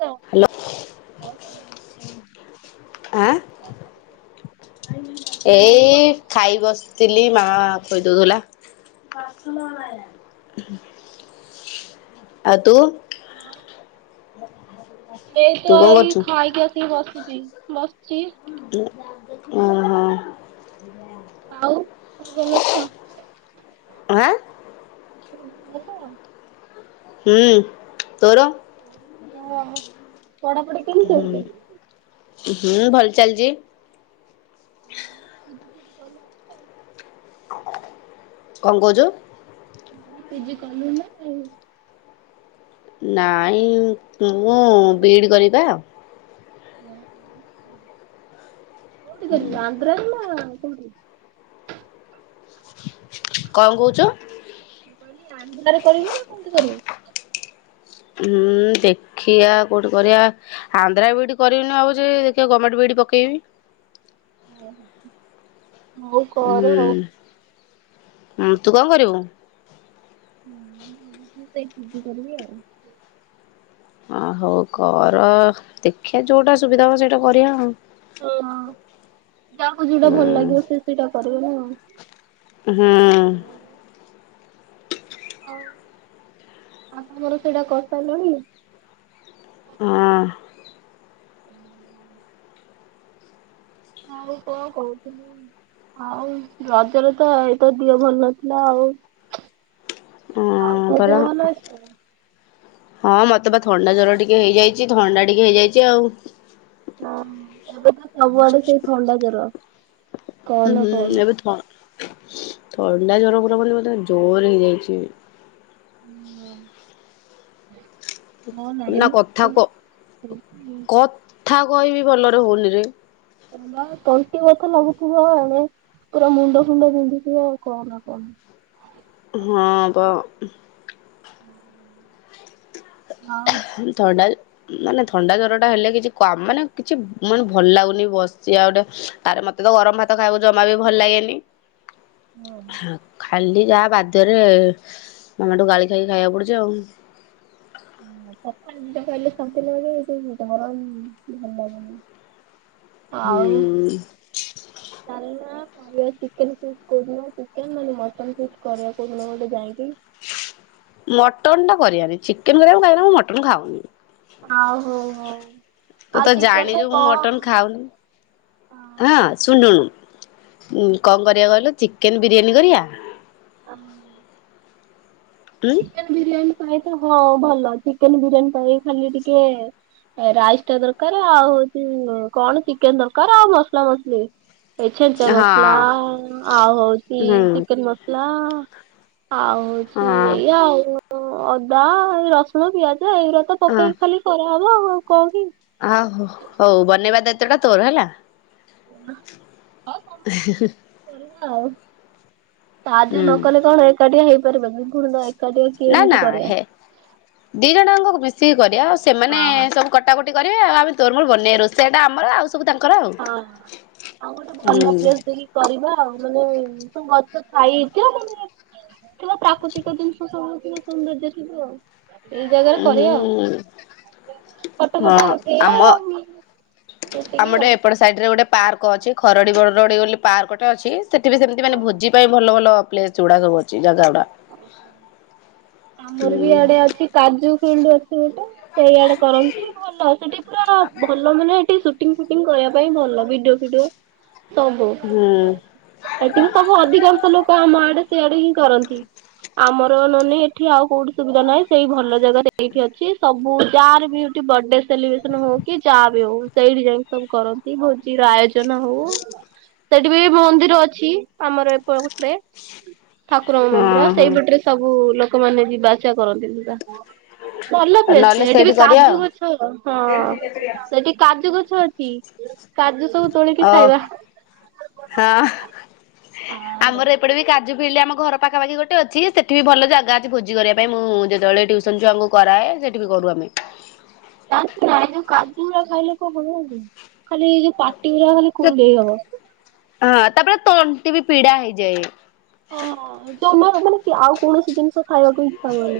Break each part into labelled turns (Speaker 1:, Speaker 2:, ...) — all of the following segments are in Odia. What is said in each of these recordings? Speaker 1: ଗା।
Speaker 2: ହ୍ୟାଲୋ ଆଁ
Speaker 1: [inaudible]
Speaker 2: ଏଇ ଖାଇ ବସିଥିଲି, ମା ଖୋଇଦୋଉଥୁଲା। ଆଉ ତୁ? ତୁ
Speaker 1: ଏଇତ
Speaker 2: କଣ
Speaker 1: ହେଇ
Speaker 2: କରୁଛୁ
Speaker 1: ଖାଇକି ଆସିକି ବସିଚି ବସଚି।
Speaker 2: ଉଁ ଅଁ ହଁ।
Speaker 1: ଆଉ ତୁ ଗଲେ ତ?
Speaker 2: ଆଁ ହୁଁ, ତୋର?
Speaker 1: ଅହ ପଢାପଢି କେମିତି
Speaker 2: ହୁଁ
Speaker 1: ଚାଲିଛି?
Speaker 2: ହୁଁ ଭଲ ଚାଲିଚି।
Speaker 1: ଆଉ ପିଜି ଫିଜି କଲୁନି?
Speaker 2: କଣ କହୁଛୁ?
Speaker 1: ମୁଁ କଇଲି ପିଜି କଲୁ ନା ନାଇଁ?
Speaker 2: ନାଇଁ ମୁଁ ବିଇଡି କରିବି ପା।
Speaker 1: କୋଉଠି କରିବୁ ଆନ୍ଧ୍ରା ରେ ନା କୋଉଠି?
Speaker 2: କଁ କହୁଛୁ?
Speaker 1: ମୁଁ କହିଲି ଆନ୍ଧ୍ରାରେ କରିବୁ ନା କୋଉଠି କରିବୁ?
Speaker 2: ହୁଁ, ଦେଖିଆ କୋଉଠି କରିବା। ଆନ୍ଧ୍ରା ବିଇଡି କରିବିନି ଭାବୁଚି, ଦେଖିଆ ଗମେଟ୍ ବିଇଡି ପକେଇବି।
Speaker 1: ଓହୋ।
Speaker 2: ଉଁ ଉଁ ତୁ କଣ କରିବୁ?
Speaker 1: ମୁଁ ଭାବୁଚି ସେଇ ପିଜି କରିବି ଆଉ।
Speaker 2: ଅ ହଉ କର ଦେଖିବା ଯୋଉଟା ସୁବିଧା ହବ ସେଇଟା କରିଆ ଆଉ।
Speaker 1: ହଁ ଯାହାକୁ ଯୋଉଟା ଭଲ
Speaker 2: ହୁଁ
Speaker 1: ଲାଗିବ ସେ ସେଇଟା କରିବ ନାଉ।
Speaker 2: ହଁ।
Speaker 1: ଆଉ ଆପଣଙ୍କର ସେଇଟା କରିସାରିଲଣି?
Speaker 2: ଆଁ।
Speaker 1: [inaudible] ଆଉ କଣ କହୁଥିଲି ଆଉ ରଜରେ ତ ଏଇ ତ ଦିହ ଭଲ ନଥିଲା ଆଉ।
Speaker 2: ହଁ
Speaker 1: ଆଉ ତୋ
Speaker 2: ପରା।
Speaker 1: ଦେହ ଭଲ ଅଛି ନା?
Speaker 2: ହଁ, ମତେ ବା ଥଣ୍ଡା ଜର ଟିକେ ହେଇଯାଇଛି ଥଣ୍ଡା ଟିକେ ହେଇଯାଇଛି ଆଉ।
Speaker 1: ହଁ, ଏବେ ତ ସବୁଆଡେ ସେଇ ଥଣ୍ଡା ଜର।
Speaker 2: ଉଁ
Speaker 1: କହନା
Speaker 2: ହୁଁ
Speaker 1: କହନା।
Speaker 2: ଏବେ ଥ ସୁ ଥଣ୍ଡା ଜର ପୁରପୁରି ମୋତେ ଜୋରେ ହେଇଯାଇଛି।
Speaker 1: ହୁଁ [unintelligible] କହନା
Speaker 2: ନା
Speaker 1: ଏମିତି
Speaker 2: କଥା
Speaker 1: ଥଣ୍ଡା [unintelligible] ହେଇଛି ଯେ
Speaker 2: ଥା କହିବି ଭଲରେ ହଉନି ରେ।
Speaker 1: ହଁ ବା ତଣ୍ଟି ବଥା ଲାଗୁଥିବ ଏଣେ ପୁରା ମୁଣ୍ଡ ଫୁଣ୍ଡ ବିନ୍ଧୁଥିବ ଆଉ କହନା କହନା।
Speaker 2: ହଁ ପା।
Speaker 1: ଆଉ?
Speaker 2: ଖାଲି ଥଣ୍ଡା ମାନେ ଥଣ୍ଡା ଜରଟା ହେଲେ କିଛି କାମ୍ ମାନେ କିଛି ମୁଁ କଇନି ଭଲ ଲାଗୁନି ବସିଛି ଆଉ ଗୋଟେ ଆରେ ମତେ ତ ଗରମ ଭାତ ଖାଇବାକୁ ଜମା ବି ଭଲ ଲାଗେନି। ହଁ। ଖାଲି ଯାହା ବାଧ୍ୟରେ ମାମାଠୁ ଗାଳି ଖାଇକି ଖାଇବାକୁ ପଡ଼ୁଛି ଆଉ।
Speaker 1: ହୁଁ, ପଖାଳ ଦିଟା ଖାଇଲେ ଶାନ୍ତି ଲାଗେ ଏଇ ଯୋଉ ଗରମ୍ ଭଲ ଲାଗୁନି। ଆଉ
Speaker 2: ହୁଁ।
Speaker 1: ଚାଲୁ ନ କ କରିବା ଚିକେନ୍ ଫିଷ୍ଟ୍ କୋଉଦିନ ଚିକେନ୍ ନହେଲେ ମଟନ ଫିଷ୍ଟ୍ କରିବା କୋଉଦିନ ଗୋଟେ ଯାଇକି?
Speaker 2: ମଟନ୍ ଟା କରିଆନି, ଚିକେନ୍ କରିଆ କାଇଁକିନା ମୁଁ ମଟନ୍ ଖାଉନି।
Speaker 1: ଆଉ ହଉ ହଉ
Speaker 2: ତୁ
Speaker 1: ଆଉ
Speaker 2: ତ
Speaker 1: ଚିକେନ ରେ
Speaker 2: ଜାଣିଛୁ ମୁଁ
Speaker 1: କଣ
Speaker 2: ମଟନ୍ ଖାଉନି। ହଁ ଶୁଣୁ ଶୁଣୁ କଣ କରିବା କହିଲୁ ଚିକେନ ବିରିୟାନୀ କରିବା। ଉଁ।
Speaker 1: ଚିକେନ ବିରିୟାନୀ ପାଇଁ ତ ହଁ ଭଲ ଚିକେନ ବିରିୟାନୀ ପାଇଁ ଖାଲି ଟିକେ ଏ ରାଇସ ଟା ଦରକାର ଆଉ ହଉଛି କଣ ଚିକେନ ଦରକାର ଆଉ ମସଲା ମସଲି। ଏ ଛେଞ୍ଚା
Speaker 2: ହଁ
Speaker 1: ମସଲା ଆଉ ହଉଛି
Speaker 2: ହୁଁ
Speaker 1: ଚିକେନ ମସଲା ଆଉ
Speaker 2: ହଁ
Speaker 1: ଇ ଏଇଆ ଆଉ ଅଦା ରସୁଣ ପିଆଜ ଏଇଗୁରା ତ
Speaker 2: ହଁ
Speaker 1: ପକେଇକି ଖାଲି କରାହବ ମୁଁ କହୁଚି।
Speaker 2: ଆ, ହୋ ହଉ ବନେଇବା ଦାୟିତ୍ଵ ଟା ତୋର ହେଲା।
Speaker 1: ଆଉ ସାହାଯ୍ୟ
Speaker 2: ହୁଁ
Speaker 1: ନ କଲେ କଣ ଏକାଟିଆ ହେଇପାରିବନି। ପୁଣି ତ ଏଇ
Speaker 2: ନା ନା ହେ ଦି ଜଣଯାକଙ୍କ ମିଶିକି କରିବା, ଆଉ ସେମାନେ
Speaker 1: ହଁ।
Speaker 2: ସବୁ କଟା କଟି କରିବେ ଆମେ ତୋର ମୋର ବନେଇବା ରୋଷେଇଟା ଆମର ଆଉ ସବୁ ତାଙ୍କର ଆଉ।
Speaker 1: ହଁ ଆଉ ଗୋଟେ ଭଲ
Speaker 2: ହୁଁ,
Speaker 1: ପ୍ଲେସ ଦେଖି କରିବା ଆଉ ମାନେ ସବୁ ଗଛ ଖାଇ ହେଇଛି ନା ମାନେ ଥିବ ପ୍ରାକୃତିକ ଜିନିଷ ସବୁଥିବ ସୌନ୍ଦର୍ଯ୍ୟ ଥିବ ଆଉ ଏଇ ଜାଗାରେ କରିଆ ଆଉ।
Speaker 2: ହୁଁ
Speaker 1: ଫଟୋ
Speaker 2: ହଁ
Speaker 1: ଫଟୋ ଉଠେଇଆ
Speaker 2: ଆମ
Speaker 1: ଆଉ
Speaker 2: ଆମ
Speaker 1: ଏତିକି
Speaker 2: ଗୋଟେ
Speaker 1: ଆଉ।
Speaker 2: ଏପଟ ସାଇଡ ରେ ଗୋଟେ ପାର୍କ ଅଛି ଖରଡି ବରଡି ବୋଲି ପାର୍କ ଟେ ଅଛି। ସେଠି ବି ସେମିତି ମାନ ଭୋଜି ପାଇଁ ଭଲ ଭଲ ପ୍ଲେସ୍ ଗୁଡା ସବୁ ଅଛି ଜାଗା ଗୁଡା।
Speaker 1: ଆମର ବି
Speaker 2: ହୁଁ
Speaker 1: ଇଆଡେ ଅଛି କାଜୁ ଫିଲ୍ଡ ଅଛି ଗୋଟେ। ସେଇଆଡେ କରନ୍ତି, ଭଲ ସେଠି ପୁରା ଭଲ ମାନେ ଏଠି ସୁ ସୁଟିଙ୍ଗ ଫୁଟିଂ କରିବା ପାଇଁ ଭଲ, ଭିଡିଓ ଫିଡିଓ ସବୁ।
Speaker 2: ହଁ।
Speaker 1: ଏଥିରେ ସବୁ ଅଧିକାଂଶ ଲୋକ ଆମ ଆଡେ ସିଆଡେ ହିଁ କରନ୍ତି। ଆମର ନନେ ଏଠି ଆଉ କୋଉଠି ସୁବିଧା ନାହିଁ, ସେଇ ଭଲ ଜାଗାରେ ସେଇଠି ଅଛି, ସବୁ ଯାହାର ବି ଏଠି ବଡେ ସେଲିବ୍ରେସନ୍ ହଉ କି ଯାହାବି ହଉ ସେଇଠି ଯାଇକି ସବୁ କରନ୍ତି। ଭୋଜିର ଆୟୋଜନ ହଉ ସେଠି ବି ମନ୍ଦିର ଅଛି ଆମର ଏପଟରେ। ଠାକୁରଙ୍କ
Speaker 2: ହଁ
Speaker 1: ମନ୍ଦିର
Speaker 2: ହଁ।
Speaker 1: ସେଇପଟରେ ସବୁ ଲୋକମାନେ ଯିବା ଆସିବା କରନ୍ତି ପୁରା। ଭଲ ପ୍ଲେସ୍
Speaker 2: ନହେଲେ
Speaker 1: ଟେ ଏଠି
Speaker 2: ସେଇଠି
Speaker 1: ବି
Speaker 2: କରିବା ଆଉ।
Speaker 1: କାଜୁ ଗଛ ହଁ, ସେଠି କାଜୁ ଗଛ ଅଛି, କାଜୁ ସବୁ ତୋଳିକି
Speaker 2: ଓ
Speaker 1: ଖାଇବା।
Speaker 2: ହଁ ଆମର ଏପଟେ ବି କାଜୁ ଫିଲ୍ଡ ଆମ ଘର ପାଖାପାଖି ଗୋଟେ ଅଛି ସେଠି ଭଲ ଜାଗା ଅଛି ଭୋଜି କରିବା ପାଇଁ, ମୁଁ ଯେତେବେଳେ ଟିଉସନ୍ ଛୁଆଙ୍କୁ କରାଏ ସେଠି ବି କରୁ ଆମେ।
Speaker 1: ଜାଣିଛୁନା ଏଇ ଯୋଉ କାଜୁଗୁୁରା ଖାଇଲେ କଣ ହବ ଜାଣିଚୁ? ଖାଲି ଏଇ ଯୋଉ ପାଟି ଗୁରା ଖାଲି କୁଣ୍ଡେଇ ହବ।
Speaker 2: ହଁ ତାପରେ ତଣ୍ଟି ବି ପୀଡା ହେଇଯାଏ।
Speaker 1: ହଁ ଜମା ମାନେ କି-ଆଉ କୌଣସି ଜିନିଷ ଖାଇବାକୁ ଇଚ୍ଛା ହୁଏନି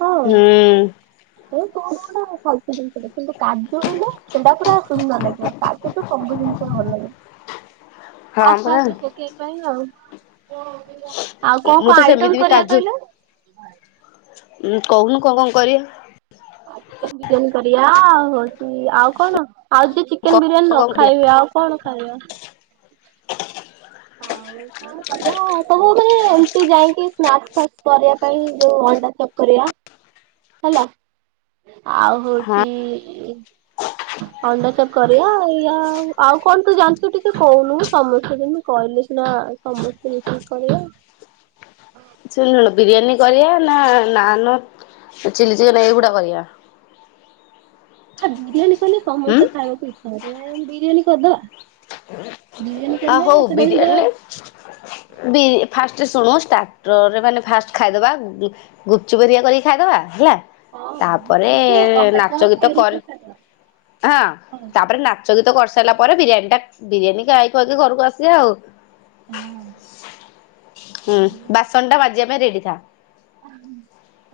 Speaker 1: ହଁ।
Speaker 2: ହୁଁ
Speaker 1: ଏ କୋଉ କୋଉଟା ଫାଲତୁ ଜିନିଷ ଟା କିନ୍ତୁ କାଜୁ ହେଲେ ସେଇଟା ପୁରା ସୁନ୍ଦର ଲାଗିବ, ତା ସହିତ ସବୁ ଜିନିଷ ଭଲ ଲାଗେ।
Speaker 2: ହଁ
Speaker 1: ଫାଷ
Speaker 2: ପରା।
Speaker 1: ଫାଷ ସେ କେକେଇ ପାଇଁ ଆଉ। ଆଉ କୋଉ
Speaker 2: ମୁଁ
Speaker 1: କୋଉ
Speaker 2: ତ
Speaker 1: ଆଇଟମ୍
Speaker 2: ସେମିତି ବି
Speaker 1: କରିବା କହିଲ?
Speaker 2: ଉଁ, କହୁନୁ କଣ କଣ କରିବା?
Speaker 1: ଆ, ଚିକେନ୍ ବିରିୟାନୀ କରିବା, ଆଉ ହଉଛି ଆଉ କଣ? ଆଉ ଯିଏ ଚିକେନ୍ ବିରିୟାନୀ ନ
Speaker 2: କରିବା?
Speaker 1: ଖାଇବେ, ଆଉ କଣ ଖାଇବ? ଆଉ କଣ? କଣ କରିବା ସବୁ ମାନେ ଏମତି ଯାଇକି ସ୍ନାକ୍ ଫାସ୍ କରିବା ପାଇଁ ଯୋଉ ଅଣ୍ଡା ଚପ୍ କରିବା। ହେଲା, ଆଉ ହଉଚି
Speaker 2: ହଁ
Speaker 1: ଅଣ୍ଡାଚପ୍ କରିବା, ଇ ଆଉ ଆଉ କଣ ତୁ ଜାଣିଚୁ ଟିକେ କହୁନୁ? ସମସ୍ତେ ଯେମତି କହିଲେ ସିନା ସମସ୍ତେ ମିଶିକି କରିବା।
Speaker 2: ଶୁଣୁୁଶୁଣୁ ବିରିୟାନୀ କରିବା ନା ନାନ ଚିଲି ଚିକେନ୍ ଏଇଗୁଡା କରିବା?
Speaker 1: ହେ ବିରିୟାନୀ କଲେ
Speaker 2: ହୁଁ
Speaker 1: ସମସ୍ତେ ଖାଇବାକୁ ଇଚ୍ଛା କରିବେ। ବିରିୟାନୀ କରିଦବା। ବିରିୟାନୀ
Speaker 2: ଆ,
Speaker 1: କଲେ
Speaker 2: ହଉ
Speaker 1: ସେଟା ବି
Speaker 2: ବିରିୟା
Speaker 1: ସୁଧା
Speaker 2: ଲେ ବିରି ଫାଷ୍ଟ ଶୁଣୁ ଷ୍ଟାର୍ଟରେ ମାନେ ଫାଷ୍ଟ ଖାଇଦବା ଉଁ, ଗୁପ୍ ଚୁପ୍ ହେରିକା କରିକି ଖାଇଦବା ହେଲା
Speaker 1: ହଁ
Speaker 2: ତାପରେ
Speaker 1: ତାକୁ ଅଣ୍ଡା
Speaker 2: ନାଚ ଗୀତ
Speaker 1: ଚପ୍ ଏଗୁରା
Speaker 2: କରେ
Speaker 1: ସବୁ ଖାଇଦବା।
Speaker 2: ହଁ ତାପରେ ନା ନାଚ ଗୀତ କରିସାରିଲା ପରେ, ବିରିୟାନୀ ଟା ବିରିୟାନୀ ଖାଇ ଖୁଆଇକି ଘରକୁ ଆସିବା ଆଉ।
Speaker 1: ହଁ।
Speaker 2: ହୁଁ ବାସନ ଟା ମାଜିବା ପାଇଁ ରେଡି ଥା।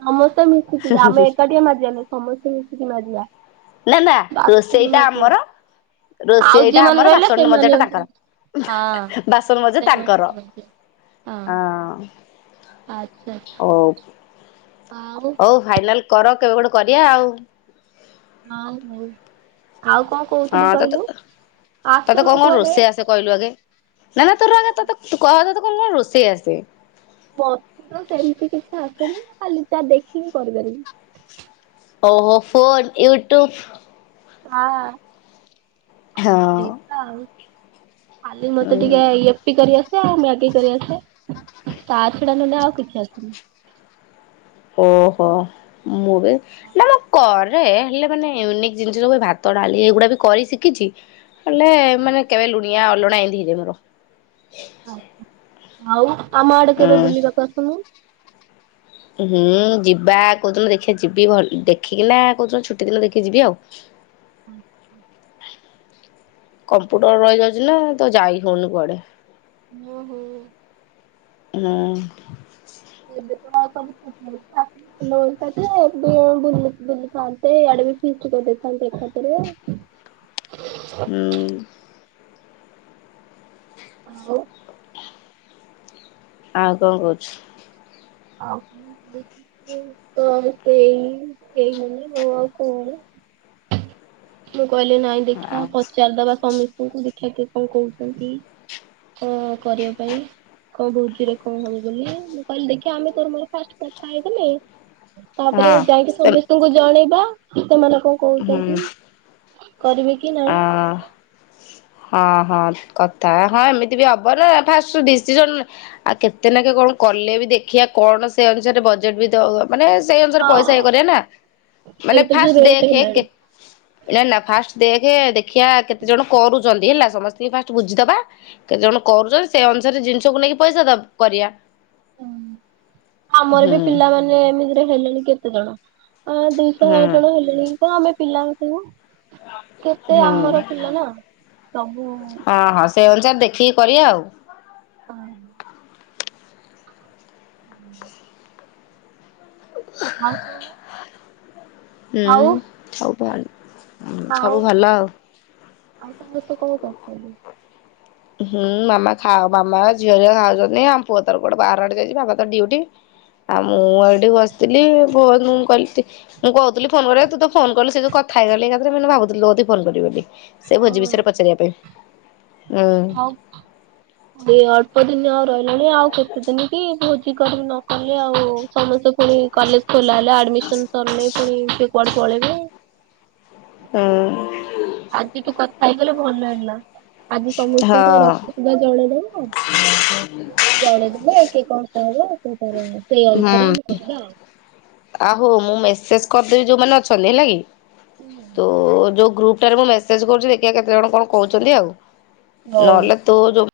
Speaker 1: ସମସ୍ତେ ମିଶିକି ଆମେ ଏକାଟିଆ ମାଜିବାନି, ସମସ୍ତେ ମିଶିକି ମାଜିବା।
Speaker 2: ନା ନା
Speaker 1: ବାସନ
Speaker 2: ରୋଷେଇଟା
Speaker 1: ମାଜିବା।
Speaker 2: ଆମର,
Speaker 1: ଆଉ ଯିଏ
Speaker 2: ରୋଷେଇଟା
Speaker 1: ମାନେ
Speaker 2: ଆମର
Speaker 1: ରହିଲେ
Speaker 2: ବାସନ
Speaker 1: ସେମାନେ
Speaker 2: ମଜାଟା
Speaker 1: ହଉଛନ୍ତି
Speaker 2: ତାଙ୍କର।
Speaker 1: ହଁ
Speaker 2: ବାସନ ମଜା ତାଙ୍କର।
Speaker 1: ସେମାନେ ମାଜିବେ।
Speaker 2: ହଁ।
Speaker 1: ଆଚ୍ଛା ଆଚ୍ଛା। ଆଉ
Speaker 2: ହୋଉ ଫାଇନାଲ କର କେବେ ଗୋଟେ କରିବା ଆଉ।
Speaker 1: ହଁ ହୋଉ। ଆଉ କଣ କହୁଥିଲି
Speaker 2: ହଁ ତତେ
Speaker 1: କହିଲୁ, ଆସୁନୁ କୁଆଡେ।
Speaker 2: ତୁ କହିଲୁ ଆଗେ। ନା ନା ତୋର ଆଗେ ତ କହେ କଣ କଣ ରୋଷେଇ ଆସେ?
Speaker 1: ମତେ ସେମିତି କିଛି ଆସେନି, ଖାଲି ଯାହା ଦେଖିକି କରିପାରିବି।
Speaker 2: ହୋଉ ହୋଉ, ଫୋନ୍, ୟୁଟ୍ୟୁବ
Speaker 1: ଆ।
Speaker 2: ହଁ।
Speaker 1: ସେଇତ ଆଉ ଖାଲି ମତେ
Speaker 2: ହୁଁ
Speaker 1: ଟିକେ ଇଏ ରୁଟି କରି ଆସେ। ଆଉ ମ୍ୟାଗି କରିଆସେ। ତା ଛଡା ନହେଲେ ଆଉ କିଛି ଆସେନି।
Speaker 2: ଓହୋ। ମୁଁ ବି ନା ମୁଁ କରେ ହେ ହେଲେ ମାନେ ୟୁନିକ୍ ଜିନିଷ ସବୁ, ଭାତ ଡାଲି ଏଇଗୁଡ଼ା ବି କରି ଶିଖିଛି ହେଲେ ମାନେ କେବେ ଲୁଣିଆ ଅଲଣା ଏମିତି ହେଇଯିବ ମୋର।
Speaker 1: ଆଚ୍ଛା। ଆଉ ଆମ ଆଡେ କେବେ
Speaker 2: ହୁଁ
Speaker 1: ବୁଲିବାକୁ ଆସୁନୁ।
Speaker 2: ହୁଁ ଯିବା, କୋଉଦିନ ଦେଖିବା ଯିବି ଭଲ ଦେଖିକିନା କୋଉଦିନ ଛୁଟି ଦିନ ଦେଖିକି ଯିବି ଆଉ।
Speaker 1: ଆଚ୍ଛା
Speaker 2: କମ୍ପ୍ୟୁଟର ରହିଯାଉଛି ନା ତ ଯାଇ ହୋଉନି କୁଆଡେ।
Speaker 1: ଓହୋ।
Speaker 2: ହୁଁ।
Speaker 1: ଏବେ ତ ଆଉ ସବୁ ଫଟୋ ଉଠା। ନଉ ଥାନ୍ତେ ଏବେ ବୁଲିଥାନ୍ତେ, ଇଆଡେ ବି ଫିଷ୍ଟ କରିଦେଇଥାନ୍ତେ ଏକାଥରେ।
Speaker 2: ହୁଁ।
Speaker 1: ଆଉ।
Speaker 2: ଆଉ କଣ କହୁଛୁ?
Speaker 1: ଆଉ କଣ କହିଛି ସେ ତ ସେଇ ଏଇ ମାନେ ଆଉ କଣ ମୁଁ କହିଲି ନାଇଁ ଦେଖିବା ପଚାରିଦବା ସମିସ୍ତେଙ୍କୁ ଦେଖିବା କିଏ କଣ କହୁଛନ୍ତି। କଣ କରିବା ପାଇଁ। ଆଉ ଭୋଜିରେ କଣ ହବ ବୋଲି। ମୁଁ କହିଲି ଦେଖି ଆମେ ତୋର ମୋର ଫାଷ୍ଟେ କଥା ହେଇଥିଲେ, ତାପରେ
Speaker 2: ହଁ
Speaker 1: ଯାଇକି
Speaker 2: ସେ
Speaker 1: ସମେସ୍ତେ ତାଙ୍କୁ ଜଣେଇବା, ସେମାନେ କଣ
Speaker 2: ହୁଁ
Speaker 1: କହୁଛନ୍ତି କରିବେ କି
Speaker 2: ଅ
Speaker 1: ନାହିଁ।
Speaker 2: ହଁ ହଁ କଥା। ହଁ ଏମିତି ବି ହବ ନା ଫାଷ୍ଟ ରୁ ଡିସିସନ ଆଉ କେତେ ନାକ୍ଷେ କଣ କଲେ ବି, ଦେଖିବା କଣ ସେ ଅନୁସାରେ ବଜେଟ ବି ତ ମାନେ ସେଇ ଅନୁସାରେ ପଇସା
Speaker 1: ହଁ।
Speaker 2: ଏଇକରିବା ନା। ମାନେ
Speaker 1: ଏବେ ତ ଯୋଉ
Speaker 2: ପାଷ୍ଟେ
Speaker 1: ରେଟ୍
Speaker 2: ଦେଖେ,
Speaker 1: ହେଲାଣି।
Speaker 2: କେତେ ନା ନା ପାଷ୍ଟେ ଦେଖ ଦେଖିିବା କେତେ ଜଣ କରୁଛନ୍ତି ହେଲା। ସମସ୍ତଙ୍କୁ ଫାଷ୍ଟ ବୁଝିଦବା। କେତେ ଜଣ କରୁଛନ୍ତି। ସେ ଅନୁସାରେ ଜିନିଷକୁ ନେଇକି ପଇସା ଦବା କରିବା।
Speaker 1: ହୁଁ ଆମର ବି
Speaker 2: ହୁଁ
Speaker 1: ପିଲାମାନେ, ଏମିତିରେ ହେଲେଣି କେତେ ଜଣ। ହଁ ଦୁଇଶହ
Speaker 2: ହୁଁ
Speaker 1: ଜଣ ହେଲେଣି କି କଣ ଆମେ ପିଲା ରଖିବୁ। କେତେ
Speaker 2: ହୁଁ
Speaker 1: ଆମର ପିଲ ନା ସବୁ
Speaker 2: ହଁ ହଁ ସେଇ ଅନୁସାରେ ଦେଖିକି କରିବା ଆଉ।
Speaker 1: ହଁ। ଆଉ ସବୁ
Speaker 2: ହୁଁ
Speaker 1: ଆଉ
Speaker 2: ସବୁଆ ଉଁ
Speaker 1: ଆଉ
Speaker 2: ସବୁ ଭଲ ଆଉ।
Speaker 1: ଆଉ ସମସ୍ତେ କଣ କରୁଚନ୍ତି।
Speaker 2: ହୁଁ ମାମା ଖାଅ ମାମା ଝିଅ ଯୋଉ ଖାଉଚନ୍ତି ଆମ ପୁଅ ତାର କୁଆଡେ ବାହାର ଆଡେ ଯାଇଛି ବାପା ତ ଡ଼ିଉଟି। ଆଉ ମୁଁ ଏଇଠି ବସିଥିଲି ପୁଅ ନୁ କହଲି ଟି ମୁଁ କହୁଥିଲି ଫୋନ କରିବାକୁ ତୁ ତ ଫୋନ କଲୁ ସେଇ ଯୋଉ କଥା ହେଇଗଲି ଏକଥାରେ ମୁଁ ଏନା ଭାବୁଥିଲି ତୋ କତିକି ଫୋନ୍ କରିବି ବୋଲି। ସେ ଭୋଜି
Speaker 1: ହଁ
Speaker 2: ବିଷୟରେ ପଚାରିବା ପାଇଁ ଉଁ।
Speaker 1: ଏଇ ଅଳ୍ପ ଦିନି ଆଉ ରହିଲାଣି ଆଉ କେତେ ଦିନି କି ଭୋଜି କରୁନ କଲେ ଆଉ ସମସ୍ତେ ପୁଣି କଲେଜ ଖୋଲା ହେଲେ ଆଡମିସନ ସରିଲେ ପୁଣି କିଏ କୁଆଡେ ପଳେଇବେ।
Speaker 2: ହୁଁ।
Speaker 1: ଆଜିଠୁ କଥା ହେଇଗଲେ ଭଲ ହେଲା। ଆଜି
Speaker 2: ହଁ।
Speaker 1: ସମସ୍ତଙ୍କୁ ରାତି ସୁଧା ଜଣେଇଦବ। ଜଣେଇଦେଲେ କିଏ କଂ କହିବ ସେ ତାର ସେଇ ଅନୁସାରେ ଆମେ କରିବା ଆଉ।
Speaker 2: ଆହୋ ମୁଁ ମେସେଜ କରିଦେବି ଯୋଉମାନେ ଅଛନ୍ତି ହେଲା କି ତୁ ଯୋଉ ଗ୍ରୁପ ଟାରେ ମୁଁ ମେସ୍ ସେଜ କରୁଛି ଦେଖିଆ କେତେ ଜଣ କଅଣ କହୁଛନ୍ତି ଆଉ
Speaker 1: ଆଉ
Speaker 2: ନହେଲେ ତୁ ଯୋଉ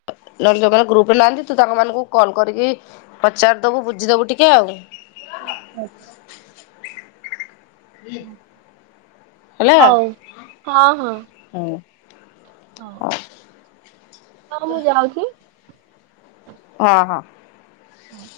Speaker 2: [inaudible] ଜଣ ଗ୍ରୁପରେ ନାହାନ୍ତି ତୁ ତାଙ୍କ ମାନଙ୍କୁ କଲ୍ କରିକି ପଚାରଦବୁ ବୁଝିଦବୁ ଟିକେ ଆଉ।
Speaker 1: ଆଚ୍ଛା ଆଚ୍ଛା।
Speaker 2: [inaudible]
Speaker 1: ହଉ ହଁ ହଁ।
Speaker 2: ହୁଁ।
Speaker 1: ହଉ ହଉ ମୁଁ ଯାଉଛି।
Speaker 2: ଅ ହଁ।
Speaker 1: ହଁ।